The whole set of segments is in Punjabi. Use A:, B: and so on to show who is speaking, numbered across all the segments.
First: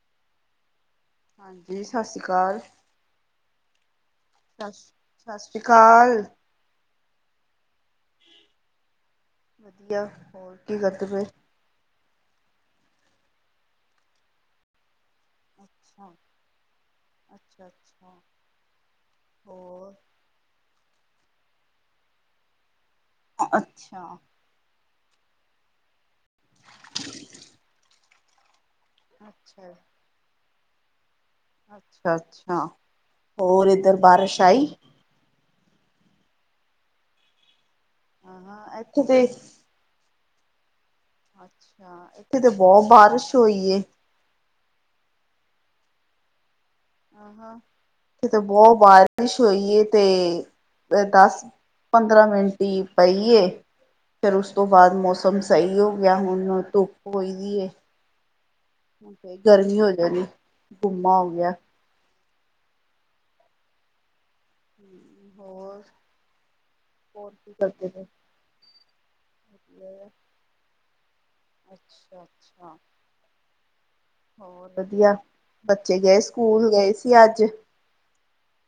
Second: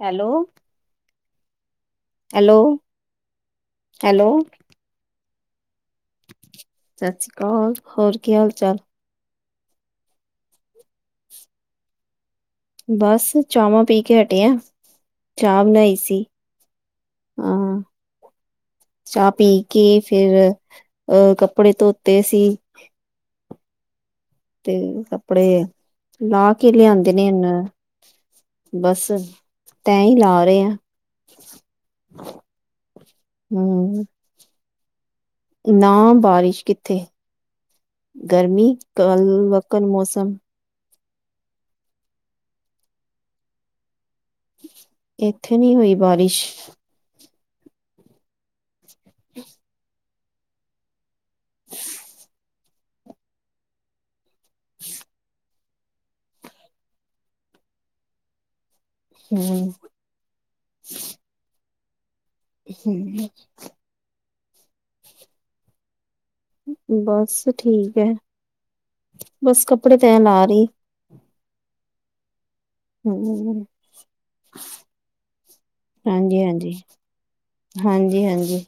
A: ਹੈਲੋ।
B: ਹਾਂਜੀ, ਸਤਿ ਸ਼੍ਰੀ
A: ਹੈਲੋ
B: ਅਕਾਲ।
A: ਹੈਲੋ।
B: ਸਸ, ਸਤਿ ਸ਼੍ਰੀ ਅਕਾਲ।
A: ਸਤਿ ਸ੍ਰੀ ਅਕਾਲ, ਹੋਰ ਕੀ ਹਾਲ ਚਾਲ?
B: ਵਧੀਆ, ਹੋਰ ਕੀ ਕਰਦੇ ਪਏ?
A: ਬਸ ਚਾਵਾਂ ਪੀ ਕੇ ਹਟੇ ਆ।
B: ਅੱਛਾ,
A: ਹਾਂ
B: ਅੱਛਾ-ਅੱਛਾ।
A: ਚਾਹ ਪੀ ਕੇ ਫਿਰ ਅਹ ਕੱਪੜੇ ਧੋਤੇ ਸੀ।
B: ਅੱਛਾ।
A: ਤੇ ਕੱਪੜੇ ਲਾਹ ਕੇ ਲਿਆਂਦੇ ਨੇ ਹੁਨ। ਬਸ
B: ਅੱਛਾ
A: ਤੈਅ ਹੀ ਲਾ ਰੇ ਆਂ।
B: ਅੱਛਾ-ਅੱਛਾ, ਹੋਰ ਏਧਰ
A: ਹਮ
B: ਬਾਰਸ਼ ਆਈ?
A: ਨਾ ਬਾਰਿਸ਼ ਕਿੱਥੇ,
B: ਹਾਂ
A: ਗਰਮੀ
B: ਇੱਥੇ
A: ਕਲ
B: ਤੇ
A: ਵਕਨ ਮੌਸਮ।
B: ਅੱਛਾ, ਏਥੇ ਤੇ ਬੋਤ ਬਾਰਸ਼ ਹੋਈ ਏ।
A: ਇੱਥੇ ਨੀ ਹੋਈ ਬਾਰਿਸ਼।
B: [unintelligible] ਏਥੇ ਬੋ ਬਾਰਿਸ਼ ਹੋਈ ਏ ਤੇ ਦਸ ਪੰਦਰਾਂ ਮਿੰਟ ਈ ਪਈ ਏ ਫੇਰ ਉਸ ਤੋਂ ਬਾਦ ਮੌਸਮ ਸਈ ਹੋ ਗਿਆ, ਹੁਨ ਧੁੱਪ ਹੋਈ ਦੀ ਏ। ਹੁਨ ਫੇਰ
A: ਹਮ
B: ਗਰਮੀ ਹੋ ਜਾਨੀ, ਗੁੰਮਾ ਹੋ ਗਿਆ।
A: ਹਮ
B: ਹੂੰ, ਹੋਰ ਹੋਰ
A: ਬਸ
B: ਕੀ ਕਰਦੇ
A: ਠੀਕ
B: ਪਏ?
A: ਐ, ਬਸ ਕੱਪੜੇ ਤੈਅ ਲਾ ਰੀ।
B: ਅੱਛਾ-ਅੱਛਾ।
A: ਹੂੰ।
B: ਹੋਰ ਵਧੀਆ, ਬੱਚੇ ਗਏ, ਸਕੂਲ ਗਏ ਸੀ ਅੱਜ।
A: ਹਾਂਜੀ-ਹਾਂਜੀ।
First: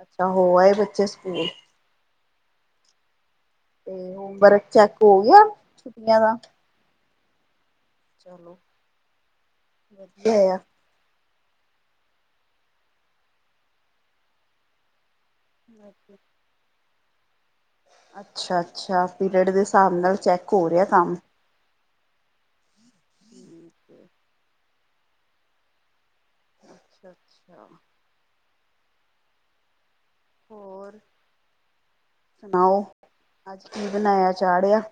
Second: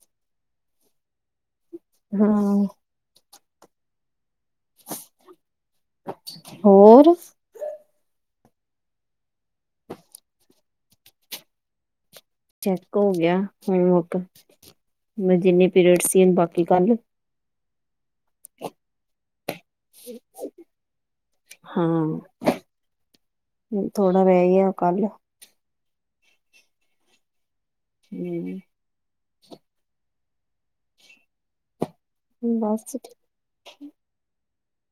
B: ਅੱਛਾ, ਹੋ ਆਏ ਬੱਚੇ ਸਕੂਲ।
A: ਹਾਂ।
B: ਤੇ, ਹੋਮ ਵਰਕ ਚੈੱਕ ਹੋ ਗਿਆ, ਛੁੱਟੀਆਂ ਦਾ।
A: ਹੋਰ।
B: ਚਲੋ, ਵਧੀਆ ਹੋਇਆ।
A: ਚੈੱਕ ਹੋ ਗਿਆ, ਹੋਮਵਰਕ, ਜਿੰਨੇ ਪੀਰੀਅਡ ਸੀ ਬਾਕੀ ਕੱਲ
B: ਅੱਛਾ-ਅੱਛਾ, ਪੀਰੀਅਡ ਦੇ ਹਿਸਾਬ ਨਾਲ ਚੈੱਕ ਹੋ ਰਿਹਾ, ਕੰਮ।
A: ਹੂੰ, ਥੋੜਾ ਰਹਿ ਗਿਆ, ਕੱਲ
B: ਅੱਛਾ, ਅੱਛਾ।
A: ਠੀ
B: ਹੋਰ, ਸੁਣਾਓ?
A: ਬਸ
B: ਅੱਜ ਕੀ ਬਣਾਇਆ, ਚਾੜਿਆ?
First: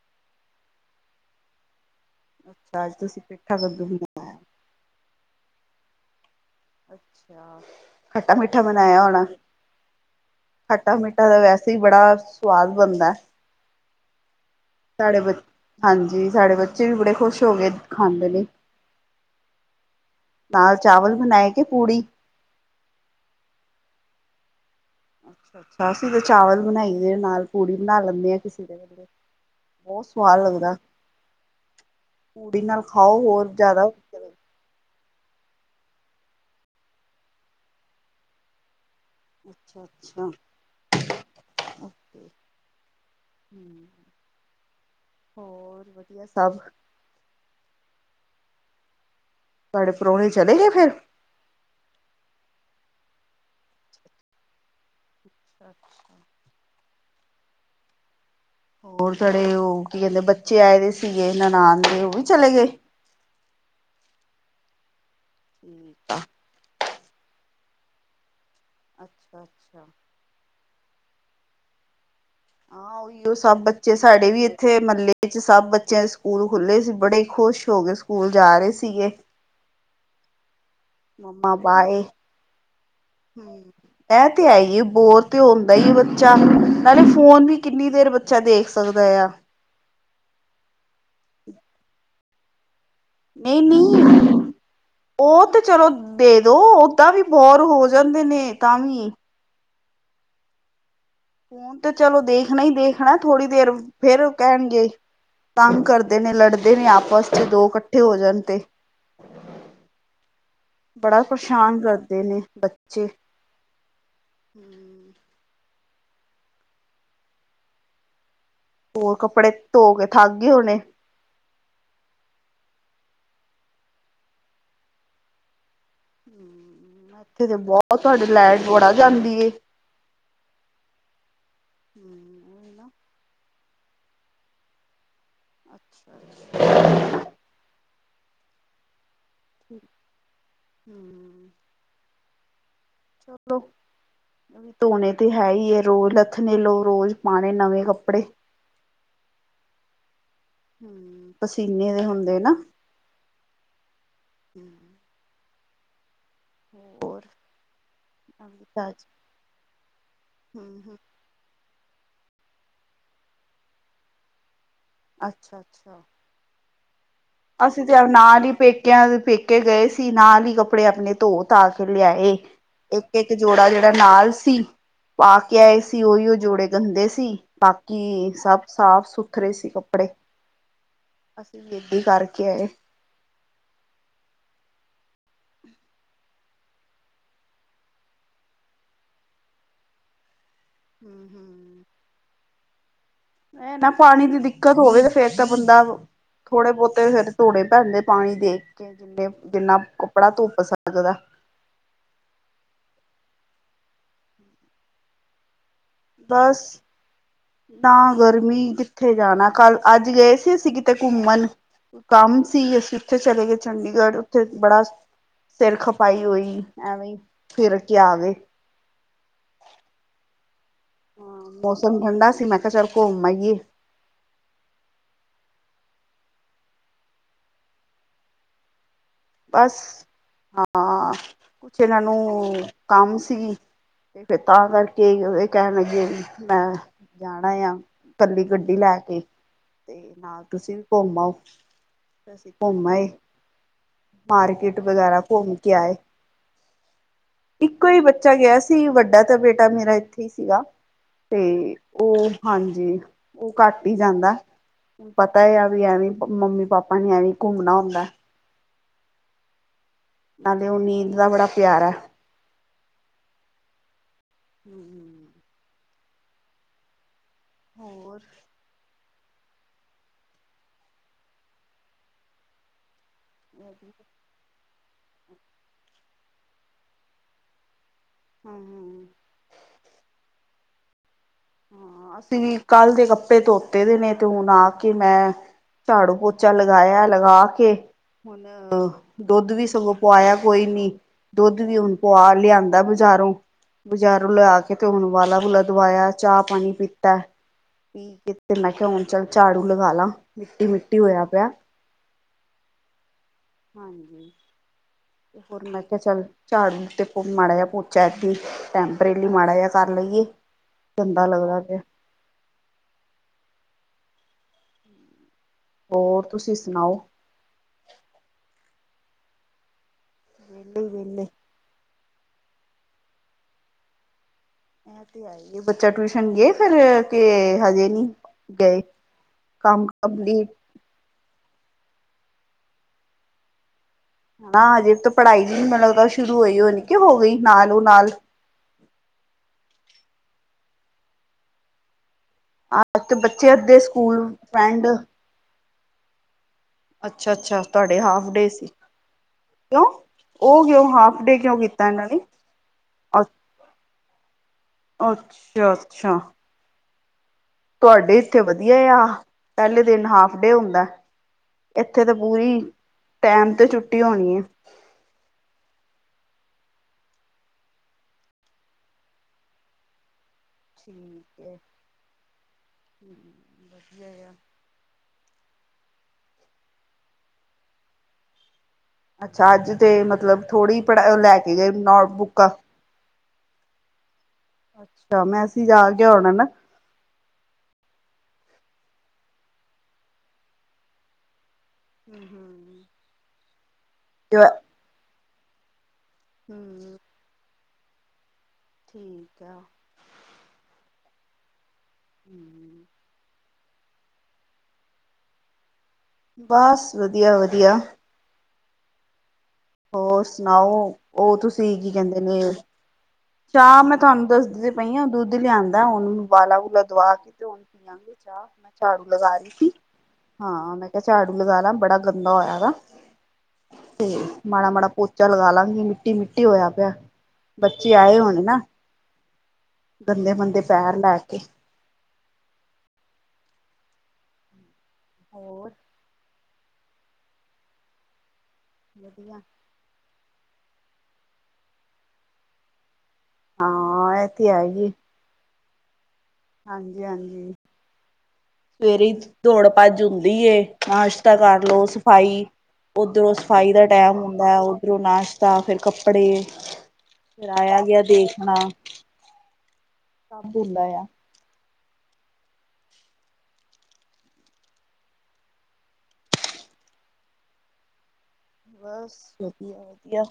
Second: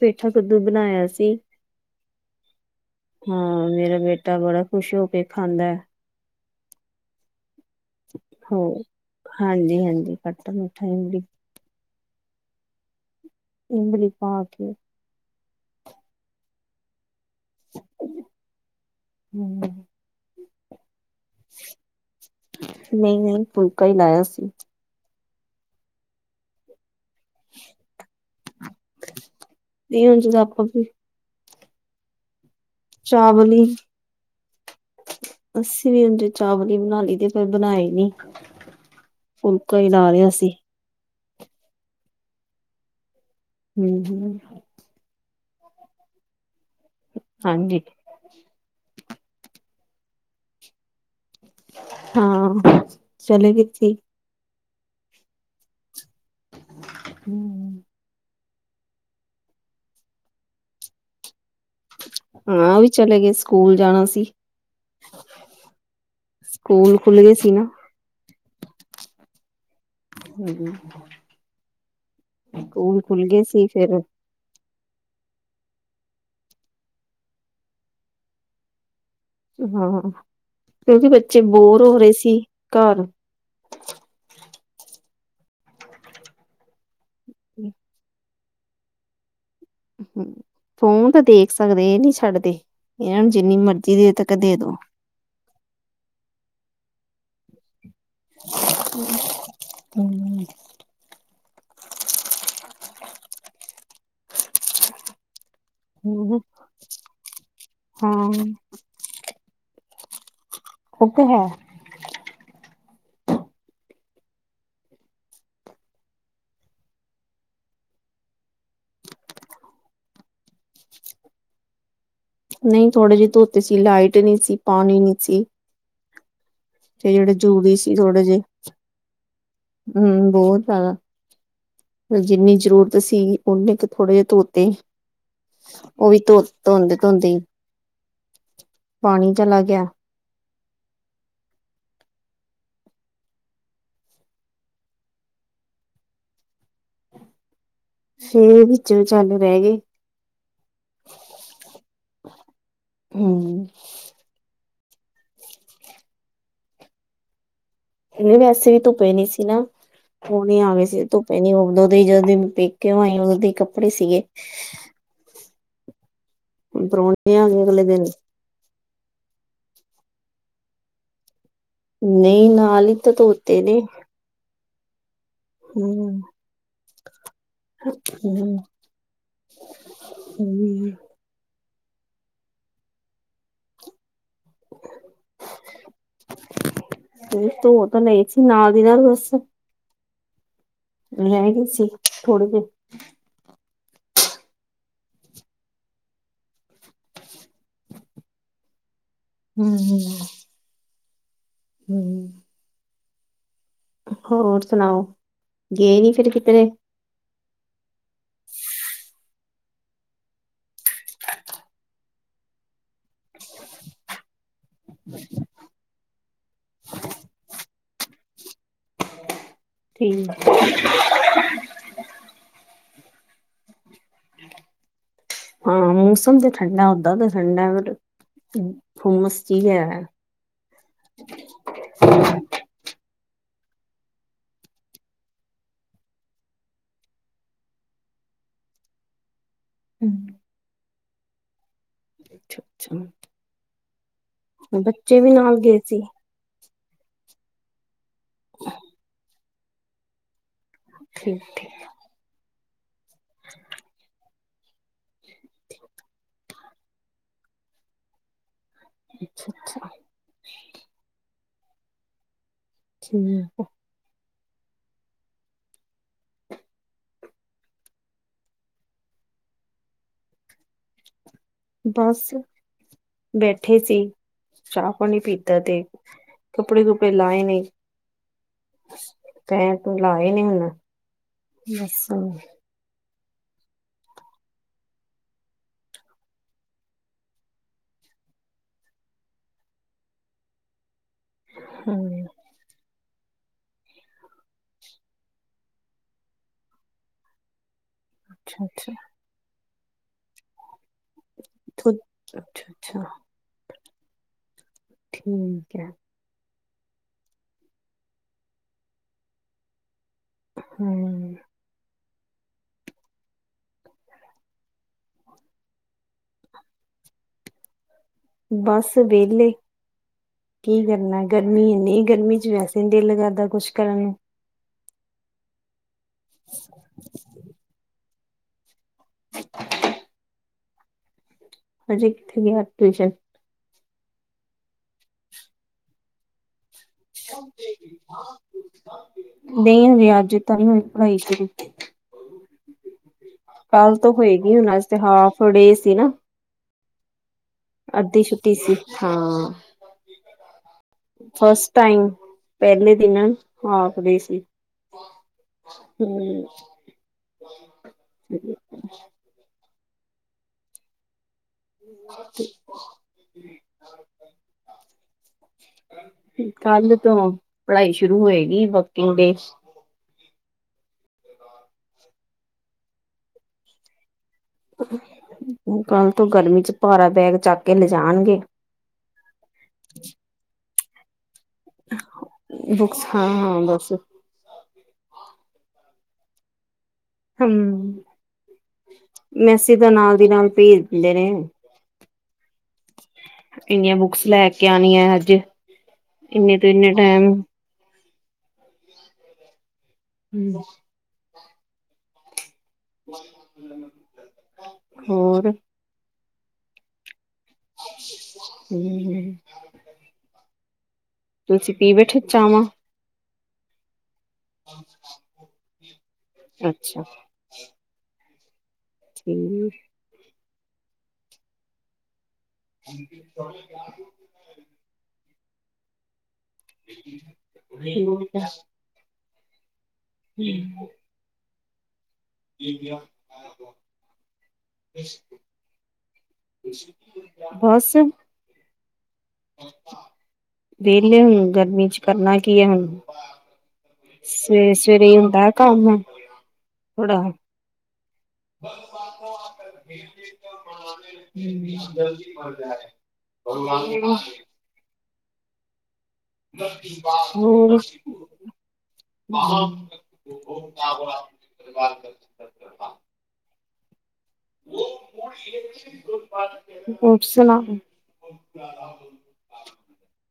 A: ਪੇਠਾ, ਕੱਦੂ ਬਣਾਇਆ ਸੀ।
B: ਅੱਛਾ, ਅੱਜ, ਤੁਸੀਂ ਪੇਠਾ
A: ਹਾਂ,
B: ਕੱਦੂ
A: ਮੇਰਾ ਬੇਟਾ ਬੜਾ ਖੁਸ਼ ਹੋਕੇ ਖਾਂਦੈ।
B: ਅੱਛਾ।
A: ਹੋ
B: ਖੱਟਾ-ਮਿੱਠਾ ਬਨਾਇਆ ਹੋਣਾ,
A: ਹਾਂਜੀ ਹਾਂਜੀ ਖੱਟਾ ਮਿੱਠਾ ਇਮਲੀ
B: ਖੱਟਾ-ਮਿੱਠਾ ਤਾਂ, ਵੈਸੇ ਈ, ਬੜਾ ਸਵਾਦ ਬਣਦਾ।
A: ਇਮਲੀ ਪਾਕੇ।
B: ਸਾਡੇ ਬੱ, ਹਾਂਜੀ, ਸਾੜੇ ਬੱਚੇ ਵੀ ਬੜੇ ਖੁਸ਼ ਹੋਕੇ ਖਾਂਦੇ ਨੇ।
A: ਹਮ
B: ਨਾਲ ਚਾਵਲ ਬਣਾਏ ਕੇ, ਪੂੜੀ?
A: ਨਹੀਂ-ਨਹੀਂ, ਫੁਲਕਾ ਹੀ ਲਾਇਆ ਸੀ।
B: ਅੱਛਾ, ਅਸੀਂ ਤੇ ਚਾਵਲ ਬਣਾਈਦੇ ਨੇ, ਨਾਲ। ਪੂੜੀ ਬਣਾ ਲੈਂਦੇ ਹਾਂ, ਕਿਸੇ ਦਿਨ,
A: ਤੇ
B: ਬਹੁਤ
A: ਹੁਣ ਜਦੋਂ
B: ਸਵਾਦ
A: ਆਪਾਂ
B: ਲੱਗਦਾ।
A: ਵੀ
B: ਪੂੜੀ ਨਾਲ‌?
A: ਚਾਵਲ ਈ। ਅਸੀਂ ਵੀ, ਉਂਝ ਚਾਵਲ ਹੀ ਬਣਾ ਲਈ ਦੇ, ਪਰ ਬਣਾਏ ਨੀ। ਫੁਲਕਾ ਹੀ, ਲਾ ਲਿਆ ਸੀ।
B: ਅੱਛ
A: ਹੂੰ, ਹੂੰ।
B: ਹੋਰ, ਵਧੀਆ ਸਭ?
A: ਹਾਂਜੀ।
B: ਤਾਹਡੇ ਪ੍ਰਾਹੁਣੇ ਚਲੇ ਗੇ? ਫਿਰ।
A: ਹਾਂ, ਚਲੇਗੇ ਸੀ।
B: ਅੱਛਾ।
A: ਹੂੰ
B: ਹੋਰ, ਤਵਾੜੇ, ਉਹ ਕੀ ਕਹਿੰਦੇ ਬੱਚੇ ਆਏ ਦੇ ਸੀਗੇ, ਨਨਾਣ ਦੇ ਉਹ ਵੀ ਚਲੇ ਗਏ।
A: ਹਾਂ, ਉਹ ਵੀ ਚਲੇ ਗਏ, ਸਕੂਲ ਜਾਣਾ ਸੀ।
B: ਠੀਕ ਆ
A: ਸਕੂਲ ਖੁੱਲ ਗਏ ਸੀ ਨਾ।
B: ਅੱਛਾ- ਅੱਛਾ।
A: ਹੂੰ, ਹੂੰ
B: ਹਾਂ, ਉਹੀਓ ਸਭ
A: ਸੀ ਫੇਰ
B: ਬੱਚੇ ਸਾਡੇ ਵੀ ਇੱਥੇ ਮਹੱਲੇ 'ਚ ਸਭ ਬੱਚਿਆਂ ਦੇ ਸਕੂਲ ਖੁੱਲੇ ਸੀ, ਬੜੇ ਈ ਖੁਸ਼ ਹੋਕੇ ਸਕੂਲ ਜਾ ਰਹੇ ਸੀਗੇ।
A: ਹਾਂ, ਹਾਂ, ਕਿਉਂਕਿ ਬੱਚੇ ਬੋਰ ਹੋ ਰਹੇ ਸੀ, ਘਰ
B: ਹੂੰ, ਐ, ਤੇ, ਹੈਹੀ, ਏ ਬੋਰ ਤੇ ਹੋਂਦਾ ਈ ਏ ਬੱਚਾ, ਨਾਲੇ ਫੋਨ ਵੀ ਕਿੰਨੀ ਦੇਰ ਬੱਚਾ ਦੇਖ ਸਕਦਾ ਯਾ।
A: ਹੂੰ, ਫੋਨ ਤਾਂ ਦੇਖ ਸਕਦੇ ਇਹ ਨੀ ਛੱਡਦੇ, ਇਹਨਾਂ ਨੂੰ ਜਿੰਨੀ
B: ਨਹੀਂ
A: ਮਰਜ਼ੀ ਦੇ
B: ਨਹੀਂ
A: ਤੱਕ ਦੇ-ਦੋ।
B: ਉਹ ਤੇ ਚਲੋ, ਦੇਦੋ। ਓਦਾਂ ਵੀ ਬੋਰ ਹੋ ਜਾਂਦੇ ਨੇ, ਤਾਂ, ਵੀ
A: ਹੂੰ।
B: ਫੁਨ ਤੇ ਚਲੋ, ਦੇਖਣਾ ਹੀ ਦੇਖਣਾ, ਥੋੜ੍ਹੀ ਦੇਰ ਫਿਰ, ਕਹਿਣਗੇ ਤੰਗ ਕਰਦੇ ਨੇ ਲੜਦੇ ਨੇ, ਆਪਸ'ਚ ਦੋ ਇਕੱਠੇ ਹੋ ਜਾਣ,
A: ਹਾਂ।
B: ਤੇ
A: ਉਹ
B: ਬੜਾ
A: ਤੇ ਹੈ।
B: ਪਰੇਸ਼ਾਨ ਕਰਦੇ ਨੇ, ਬੱਚੇ। ਹਮ [inaudible] ਹੋਰ ਕੱਪੜੇ ਧੋ ਕੇ ਥਕ ਗਏ ਹੋਣੇ
A: ਨਹੀਂ ਥੋੜੇ ਜਿਹੇ ਧੋਤੇ ਸੀ ਲਾਈਟ ਨਹੀਂ ਸੀ ਪਾਣੀ ਨਹੀ ਸੀ
B: ਹਮ
A: ਜਿਹੜੇ
B: ਇੱਥੇ ਤੇ
A: ਜ਼ਰੂਰੀ
B: ਬਹੁਤ ਤੁਹਾਡੀੇ ਲਾਈਟ ਵੜਾ ਜਾਂਦੀ ਏ
A: ਹਮ ਬਹੁਤ ਆ ਤ ਜਿੰਨੀ ਜ਼ਰੂਰਤ ਸੀ ਉਨੇ ਕੁ ਥੋੜੇ ਜਿਹੇ ਧੋਤੇ ਉਹ ਵੀ
B: ਅੱਛਾ
A: ਧੋ ਧੋਂਦੇ ਧੋਂਦੇ ਹੀ ਪਾਣੀ ਚਲਾ ਗਿਆ
B: ਹਮ ਚਲੋ ਧੋਣੇ ਤੇ ਹੈ ਹੀ ਰੋਜ਼ ਲੱਥ ਨੇ ਲੋ ਰੋਜ਼ ਪਾਣੇ ਨਵੇਂ ਕੱਪੜੇ
A: ਫੇ ਵਿੱਚੋਂ ਚਾਲੂ ਰਹਿ ਗਏ
B: ਹਮ ਪਸੀਨੇ ਦੇ ਹੁੰਦੇ ਨਾ
A: ਹਮ
B: ਹੋਰ
A: ਵੈਸੇ ਵੀ ਧੁੱਪੇ ਨੀ ਸੀ ਨਾ ਹੁ ਨ ਆਵੇ
B: ਹੂੰ-ਹੂੰ
A: ਸੀ ਧੁੱਪ ਪਹਿੰਦੀ ਉਦੋਂ ਦੇ ਹੀ ਜਦੋਂ ਦੀ ਪੇਕੇ ਹੋਈ ਉਦੋਂ ਦੇ ਹੀ ਕੱਪੜੇ ਸੀਗੇ
B: ਅੱਛਾ-ਅੱਛਾ
A: ਉਧਰੋਂ
B: ਅਸੀਂ ਤੇ ਨਾਲ ਹੀ ਪੇਕਿਆਂ ਦੇ ਪੇਕੇ ਗਏ ਸੀ ਨਾਲ ਹੀ ਕੱਪੜੇ ਆਪਣੇ ਧੋ ਧਾ ਕੇ ਲਿਆਏ
A: ਨਹੀਂ ਨਾਲ ਹੀ ਤਾਂ
B: ਇੱਕ-ਇੱਕ
A: ਧੋਤੇ
B: ਜੋੜਾ
A: ਨੇ
B: ਜਿਹੜਾ ਨਾਲ ਸੀ ਪਾ ਕੇ ਆਏ ਸੀ
A: ਹਮ
B: ਉਹੀ ਉਹ ਜੋੜੇ ਗੰਦੇ ਸੀ ਬਾਕੀ ਸਭ ਸਾਫ ਸੁਥਰੇ ਸੀ ਕੱਪੜੇ
A: ਉਹੀ
B: ਅਸੀਂ ਗੇਡੀੱ ਕਰਕੇ ਆਏ
A: ਫ ਤ ਉਹ ਤਾਂ ਨਹੀਂ ਸੀ ਨਾਲ ਦੀ ਨਾਲ ਬੱਸ
B: ਹੂੰ
A: ਲਿਆਏ ਗਏ
B: ਹੂੰ,
A: ਸੀ ਥੋੜੇ ਜਿਹੇ
B: ਇਹ ਨਾ ਪਾਣੀ ਦੀ ਦਿੱਕਤ ਹੋਵੇ ਤੇ ਫੇਰ ਤਾਂ ਬੰਦਾ ਥੋੜੇ ਬਹੁਤੇ ਫਿਰ ਧੋੜੇ ਪੈਂਦੇ ਪਾਣੀ ਦੇਖ ਕੇ ਜਿੰਨੇ ਜਿੰਨਾ ਕੱਪੜਾ ਧੁੱਪ ਸਕਦਾ
A: ਹਮ ਹੋਰ ਸੁਣਾਓ ਗਏ ਨੀ ਫਿਰ
B: ਬਸ
A: ਕਿਧਰੇ
B: ਨਾ ਗਰਮੀ ਕਿੱਥੇ ਜਾਣਾ ਕੱਲ ਅੱਜ ਗਏ ਸੀ ਅਸੀਂ ਕਿਤੇ ਘੁੰਮਣ ਕੰਮ ਸੀ ਅਸੀਂ ਉੱਥੇ ਚਲੇ ਗਏ ਚੰਡੀਗੜ੍ਹ ਉੱਥੇ ਬੜਾ ਸਿਰ ਖਪਾਈ ਹੋਈ ਐਵੇਂ ਫਿਰ ਕੇ ਆ ਗਏ
A: ਠੀਕ
B: ਹਾਂ ਮੌਸਮ ਠੰਡਾ ਸੀ ਮੈਂ ਕਿਹਾ ਚੱਲ ਘੁੰਮ ਆਈਏ
A: [unintelligible] ਹਾਂ ਮੌਸਮ ਤੇ ਠੰਡਾ ਓਦਾਂ ਤੇ ਠੰਡਾ ਫਿਰ
B: ਬਸ ਹਾਂ ਕੁਛ ਇਹਨਾਂ ਨੂੰ ਕੰਮ ਸੀ ਤੇ ਫਿਰ ਤਾਂ ਕਰਕੇ ਉਹਦੇ ਕਹਿਣ ਲੱਗੇ ਮੈਂ ਜਾਣਾ ਆ ਇਕੱਲੀ ਗੱਡੀ ਲੈ ਕੇ ਤੇ ਨਾਲ ਤੁਸੀਂ ਵੀ ਘੁੰਮ ਆਓ ਅਸੀਂ ਘੁੰਮ ਆਏ
A: ਅੱਛਾ-ਅੱਛਾ।
B: ਮਾਰਕੀਟ
A: ਬੱਚੇ
B: ਵਗੈਰਾ
A: ਵੀ
B: ਘੁੰਮ
A: ਨਾਲ
B: ਕੇ
A: ਗਏ
B: ਆਏ
A: ਸੀ।
B: ਇੱਕੋ ਈ ਬੱਚਾ ਗਿਆ ਸੀ ਵੱਡਾ ਤਾਂ ਬੇਟਾ ਮੇਰਾ ਇੱਥੇ ਈ ਸੀਗਾ।
A: ਠੀਕ ਠੀਕ
B: ਉ ਹਾਂਜੀ ਓ ਘੱਟ ਈ ਜਾਂਦਾ ਪਤਾ ਏ ਆ ਵੀ ਐਵੇਂ ਮੰਮੀ ਪਾਪਾ ਨੀ ਐਵੇਂ ਘੁੰਮਣਾ ਹੁੰਦਾ
A: ਅੱਛਾ, ਅੱਛਾ
B: ਨਾਲੇ ਉ ਨੀਂਦ ਦਾ ਬੜਾ ਪਿਆਰੇ
A: ਠੀਕ
B: ਹਮ ਹਮ [inaudible] ਹੋਰ
A: ਬਸ ਬੈਠੇ ਸੀ ਚਾ ਪਾਣੀ ਪੀਤਾ ਤੇ ਕੱਪੜੇ ਕੁਪੜੇ ਲਾਏ ਨੇ
B: ਹੂੰ ਹੂੰ
A: ਤੈ ਤੂੰ ਲਾਏ ਨੀ ਹੁਣ ਬਸ।
B: ਹਾਂ ਅਸੀਂ ਵੀ ਕੱਲ੍ਹ ਦੇ ਕੱਪੜੇ ਧੋਤੇ ਦੇ ਨੇ ਤੇ ਹੁਣ ਆ ਕੇ ਮੈਂ ਝਾੜੂ ਪੋਚਾ ਲਗਾਇਆ ਲਗਾ ਕੇ ਹੁਣ ਦੁੱਧ ਵੀ ਸਗੋਂ ਪਆਇਆ ਕੋਈ ਨੀ ਦੁੱਧ ਵੀ ਹੁਣ
A: ਹੂੰ,
B: ਪੇਆ ਲਿਆਦਾ ਬਜ਼ਾਰੋਂ-ਬਜ਼ਾਰੋਂ ਲਿਆ ਕੇ ਤੇ ਹੁਣ ਓਵਾਲਾ ਵੁਲਾ ਦਵਾਇਆ ਚਾਹ ਪਾਣੀ ਪੀਤਾ ਮੈਂ ਕਿਹਾ
A: ਅੱਛਾ-ਅੱਛਾ,
B: ਹੁਣ ਚੱਲ ਝਾੜੂ ਲਗਾ ਲਾ ਮਿੱਟੀ-ਮਿੱਟੀ ਹੋਇਆ ਪਿਆ
A: ਅੱਛਾ, ਅੱਛਾ
B: ਹਾਂਜੀ ਤੇ ਹੋਰ ਮੈਂ ਕਿਆ ਚੱਲ ਝਾੜੂ ਤੇ ਮਾੜਾ ਜਆ ਪੋਚਾ ਏ ਟੈਂਪਰੇਲੀ ਮਾੜਾ ਜਆ ਕਰ ਲਈਏ ਗਨਦਾ
A: ਹੂੰ,
B: ਲੱਗਦਾ ਪ ਹੋਰ ਤੁਸੀਂ ਸੁਣਾਓ
A: ਬਸ ਵੇਲੇ
B: ਵਿਹਲੇ
A: ਕੀ
B: ਹੀ
A: ਕਰਨਾ
B: ਵਿਹਲੇ
A: ਗਰਮੀ ਇਨੀ ਗਰਮੀ ਚ ਵੈਸੇ ਨੀ ਦਿਲ ਕਰਦਾ ਕੁੱਛ ਕਰਨ ਨੂੰ
B: ਤੇ ਆ ਬੱਚਾ ਟਿਊਸ਼ਨ ਗਏ ਫੇਰ ਕੇ ਹਜੇ ਨੀ ਗਏ ਕੰਮ ਕੰਪਲੀਟ
A: ਹਜੇ ਕਿੱਥੇ ਗਿਆ ਟਿਊਸ਼ਨ
B: ਹਜੇ ਤਾਂ ਪੜਾਈ ਜੀ ਨੀ ਮੈਨੂੰ ਲੱਗਦਾ ਉਹ ਸ਼ੁਰੂ ਹੋਈ ਉਹ ਨੀ ਕਿ ਹੋ ਗਈ ਨਾਲ ਉਹ ਨਾਲ
A: ਨਹੀਂ ਹਜੇ ਅਜ ਤਾਂ ਨੀ ਹੋਈ ਪੜਾਈ ਸ਼ੁਰੂ
B: [inaudible]
A: ਕੱਲ ਤੋਂ ਹੋਏਗੀ ਹੁਨ ਅੱਜ
B: ਫਰੈਂਡ
A: ਤੇ ਹਾਫ ਡੇ ਸੀ ਨਾ
B: ਅੱਛਾ ਅੱਛਾ ਤੁਹਾਡੇ
A: ਅੱਧੀ
B: ਹਾਫ ਡੇ
A: ਛੁੱਟੀ ਸੀ ਹਾਂ
B: ਕਿਉਂ ਉਹ ਕਿਉਂ ਹਾਫ ਡੇ ਕਿਉਂ
A: ਫਸਟ
B: ਕੀਤਾ ਇਹਨਾਂ
A: ਟਾਈਮ
B: ਨੇ
A: ਪਹਿਲੇ
B: ਅ
A: ਦਿਨਾਂ ਹਾਫ ਡੇ ਸੀ
B: ਅੱਛਾ, ਅੱਛਾ
A: ਹੂੰ
B: ਤੁਹਾਡੇ ਇੱਥੇ ਵਧੀਆ ਆ ਪਹਿਲੇ ਦਿਨ ਹਾਫ ਡੇ ਹੁੰਦਾ ਇੱਥੇ ਤਾਂ ਪੂਰੀ ਟੈਮ ਤੇ ਛੁੱਟੀ ਹੋਨੀ ਏ
A: ਕੱਲ ਤੋਂ ਪੜ੍ਹਾਈ ਸ਼ੁਰੂ ਹੋਏਗੀ ਵਰਕਿੰਗ ਡੇ
B: [inaudible]
A: ਕੱਲ ਤੋਂ ਗਰਮੀ ਚ ਭਾਰਾ ਬੈਗ ਚੱਕ ਕੇ ਲਜਾਣਗੇ
B: ਅੱਛਾ ਅੱਜ ਤੇ ਮਤਲਬ ਥੋੜ੍ਹੀ ਪੜ੍ਹ ਲੈ ਕੇ ਕਿ ਨੋਟ ਬੁੱਕਾ
A: ਬੁੱਕਸ ਹਾਂ ਹਾਂ ਬਸ
B: ਅਛਾ। ਮੈਸੇਜ ਆ ਗਿਆ ਹੋਨਾ ਨਾ
A: ਹੂੰ ਮੈਸੀਜ ਤਾਂ ਨਾਲ ਦੀ ਨਾਲ ਭੇਜ ਦੀਂਦੇ ਨੇ
B: [inaudible]
A: ਕਿੰਨੀਆਂ ਬੁੱਕਸ ਲੈ ਕੇ ਆਣੀਆਂ ਅੱਜ ਕਿ ਕਿੰਨੇ ਤੋਂ ਕਿੰਨੇ ਟਾਈਮ
B: [inaudible]
A: ਹੂੰ
B: ਹਮ!
A: ਹੋਰ।
B: ਬਸ, ਵਧੀਆ -ਵਧੀਆ।
A: ਹਮ ਹ!
B: ਹੋਰ ਸੁਣਾਓ ਉਹ ਤੁਸੀਂ ਕੀ
A: ਪੀ
B: ਕਹਿੰਦੇ
A: ਬੈਠੇ
B: ਨੇ?
A: ਚਾਵਾਂ
B: ਚਾਹ ਮੈਂ ਤੁਹਾਨੂੰ ਦੱਸਦੀ ਪਈ ਆਂ ਦੁੱਧ ਲਿਆਉਂਦਾ ਹੁਣ ੳਬਾਲਾ
A: ਅੱਛਾ
B: ਦਵਾ ਕੇ ਤੇ। ਚਾਹ ਮੈਂ ਝਾੜੂ ਲਗਾ ਰਹੀ ਸੀ।
A: ਠੀਕ
B: ਹਾਂ ਮੈਂ ਕਿਹਾ ਝਾੜੂ ਲਗਾ ਲਾ ਬੜਾ ਗੰਦਾ ਹੋਇਆ ਵਾ ਤੇ ਮਾੜਾ- ਮਾੜਾ ਪੋਚ‌। ਪੋਚਾ ਲਗਾ ਲਾਂਗੇ ਮਿੱਟੀ ਮਿੱਟੀ ਹੋਇਆ ਪਿਆ ਬੱਚੇ ਆਏ ਹੋਣੇ ਨਾ। ਗੰਦੇ ਮੰਦੇ ਪੈਰ ਲੈ ਕੇ।
A: ਕੀ ਕਿਹਾ?
B: ਹੋਰ
A: ਬਸ
B: ਵਧੀਆ
A: ਵਿਹਲੇ ਹੁਣ ਗਰਮੀ ਚ ਕਰਨਾ ਕੀ ਆ, ਹੁਣ
B: ਹਾਂ ਇਹ ਤੇ ਹੈ
A: ਸਵੇਰੇ
B: ਹੀ
A: -ਸਵੇਰੇ ਈ ਹੁੰਦਾ ਕੰਮ
B: ਹਾਂਜੀ,
A: ਥੋੜਾ
B: ਹਾਂਜੀ। ਸਵੇਰੇ ਈ ਦੌੜ ਭੱਜ ਹੁੰਦੀ ਏ, ਨਾਸ਼ਤਾ ਕਰ ਲਉ ਸਫ਼ਾਈ ਓਧਰੋਂ ਸਫ਼ਾਈ ਦਾ ਟੈਮ ਹੁੰਦਾ ਏ, ਓਧਰੋਂ ਨਾਸ਼ਤਾ, ਫਿਰ ਕੱਪੜੇ। ਕੱਪੜੇ ਫਿਰ, ਆਇਆ
A: ਹੋਰ
B: ਗਿਆ ਦੇਖਣਾ। ਸਭ ਹੁੰਦਾ ਆ
A: [inaudible] ਹੋਰ ਸੁਣਾ?
B: ਬਸ, ਵਧੀਆ- ਵਧੀਆ।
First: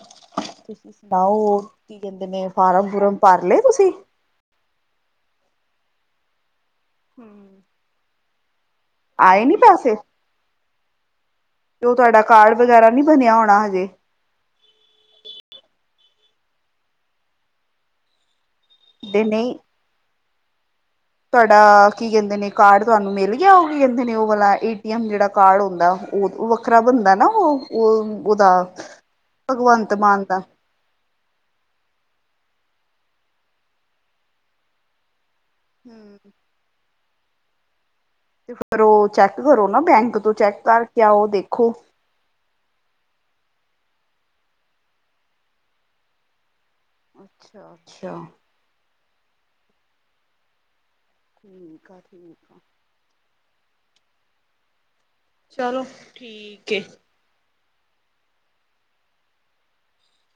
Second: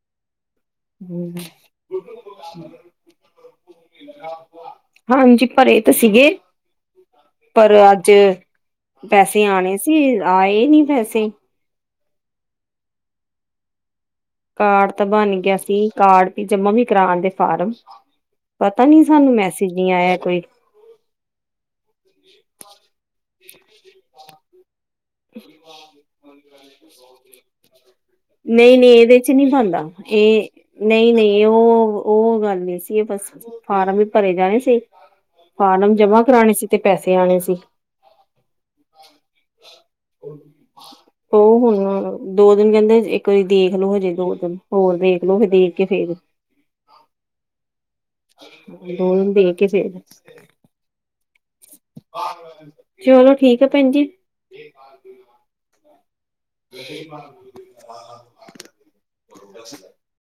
B: ਸੁਣਾਓ ਕੀ ਕਹਿੰਦੇ ਨੇ, ਫਾਰਮ -ਫੁਰਮ ਭਰ ਲਏ ਤੁਸੀਂ?
A: ਹਾਂਜੀ ਭਰੇ ਤਾਂ ਸੀਗੇ
B: ਹਮ
A: ਪਰ, ਅੱਜ।
B: ਆਏ
A: ਪੈਸੇ
B: ਨੀ
A: ਆਉਣੇ
B: ਪੈਸੇ
A: ਸੀ, ਆਏ ਨੀ ਪੈਸੇ।
B: ਤੇ ਉਹ ਤੁਹਾਡਾ ਕਾਰਡ ਵਗੈਰਾ ਨੀ, ਬਣਿਆ ਹੋਣਾ ਹਜੇ?
A: ਕਾਰਡ ਤਾਂ ਬਣ ਗਿਆ ਸੀ। ਕਾਰਡ ਵੀ ਜਮਾ ਵੀ ਕਰਾ ਆਂਦੇ ਫਾਰਮ। ਪਤਾ ਨੀ
B: ਤੇ
A: ਸਾਨੂੰ,
B: ਨਹੀਂ
A: ਮੈਸੇਜ ਨੀ ਆਇਆ ਕੋਈ।
B: ਤੁਹਾਡਾ ਕੀ ਕਹਿੰਦੇ ਨੇ, ਕਾਰਡ ਤੁਹਾਨੂੰ ਮਿਲ ਗਿਆ। ਉਹ ਕੀ ਕਹਿੰਦੇ ਨੇ ਉਹ ਵਾਲਾ ਜਿਹੜਾ ਕਾਰਡ ਹੁੰਦਾ। ਉਹ ਵੱਖਰਾ ਬਣਦਾ ਨਾ ਉਹ -ਉਹ ਉਹਦਾ
A: ਨਹੀਂ ਨਹੀਂ ਇਹਦੇ ਚ ਨਹੀਂ ਬਣਦਾ
B: ਭਗਵੰਤ ਮਾਨ ਦਾ।
A: ਇਹ ਨਹੀਂ -ਨਹੀਂ, ਉਹ -ਉਹ ਗੱਲ ਨਹੀਂ ਸੀ, ਇਹ ਬਸ ਫਾਰਮ ਹੀ ਭਰੇ ਜਾਣੇ ਸੀ। ਫਾਰਮ
B: ਹੂੰ
A: ਜਮਾ ਕਰਾਣੇ ਸੀ, ਤੇ ਪੈਸੇ ਆਉਣੇ ਸੀ।
B: ਤੇ ਫੇਰ ਉਹ ਚੈੱਕ ਕਰੋ ਨਾ, ਬੈਂਕ ਤੋਂ ਚੈੱਕ ਕਰਕੇ ਆਓ
A: ਉਹ
B: ਦੇਖੋ।
A: ਹੁਣ ਦੋ ਦਿਨ ਕਹਿੰਦੇ, ਇੱਕ ਵਾਰੀ ਦੇਖ ਲਉ ਹਜੇ ਦੋ ਦਿਨ ਹੋਰ ਦੇਖ ਲਉ, ਫਿਰ ਦੇਖ ਕੇ ਫੇਰ।
B: ਅੱਛਾ -ਅੱਛਾ।
A: ਦੋ ਦਿਨ ਦੇਖਕੇ, ਫਿਰ।
B: ਹਮ।
A: ਚਲੋ ਠੀਕ ਹੈ, ਭੈਣ ਜੀ।
B: ਚਲੋ ਠੀਕ। ਏ।
A: [unintelligible]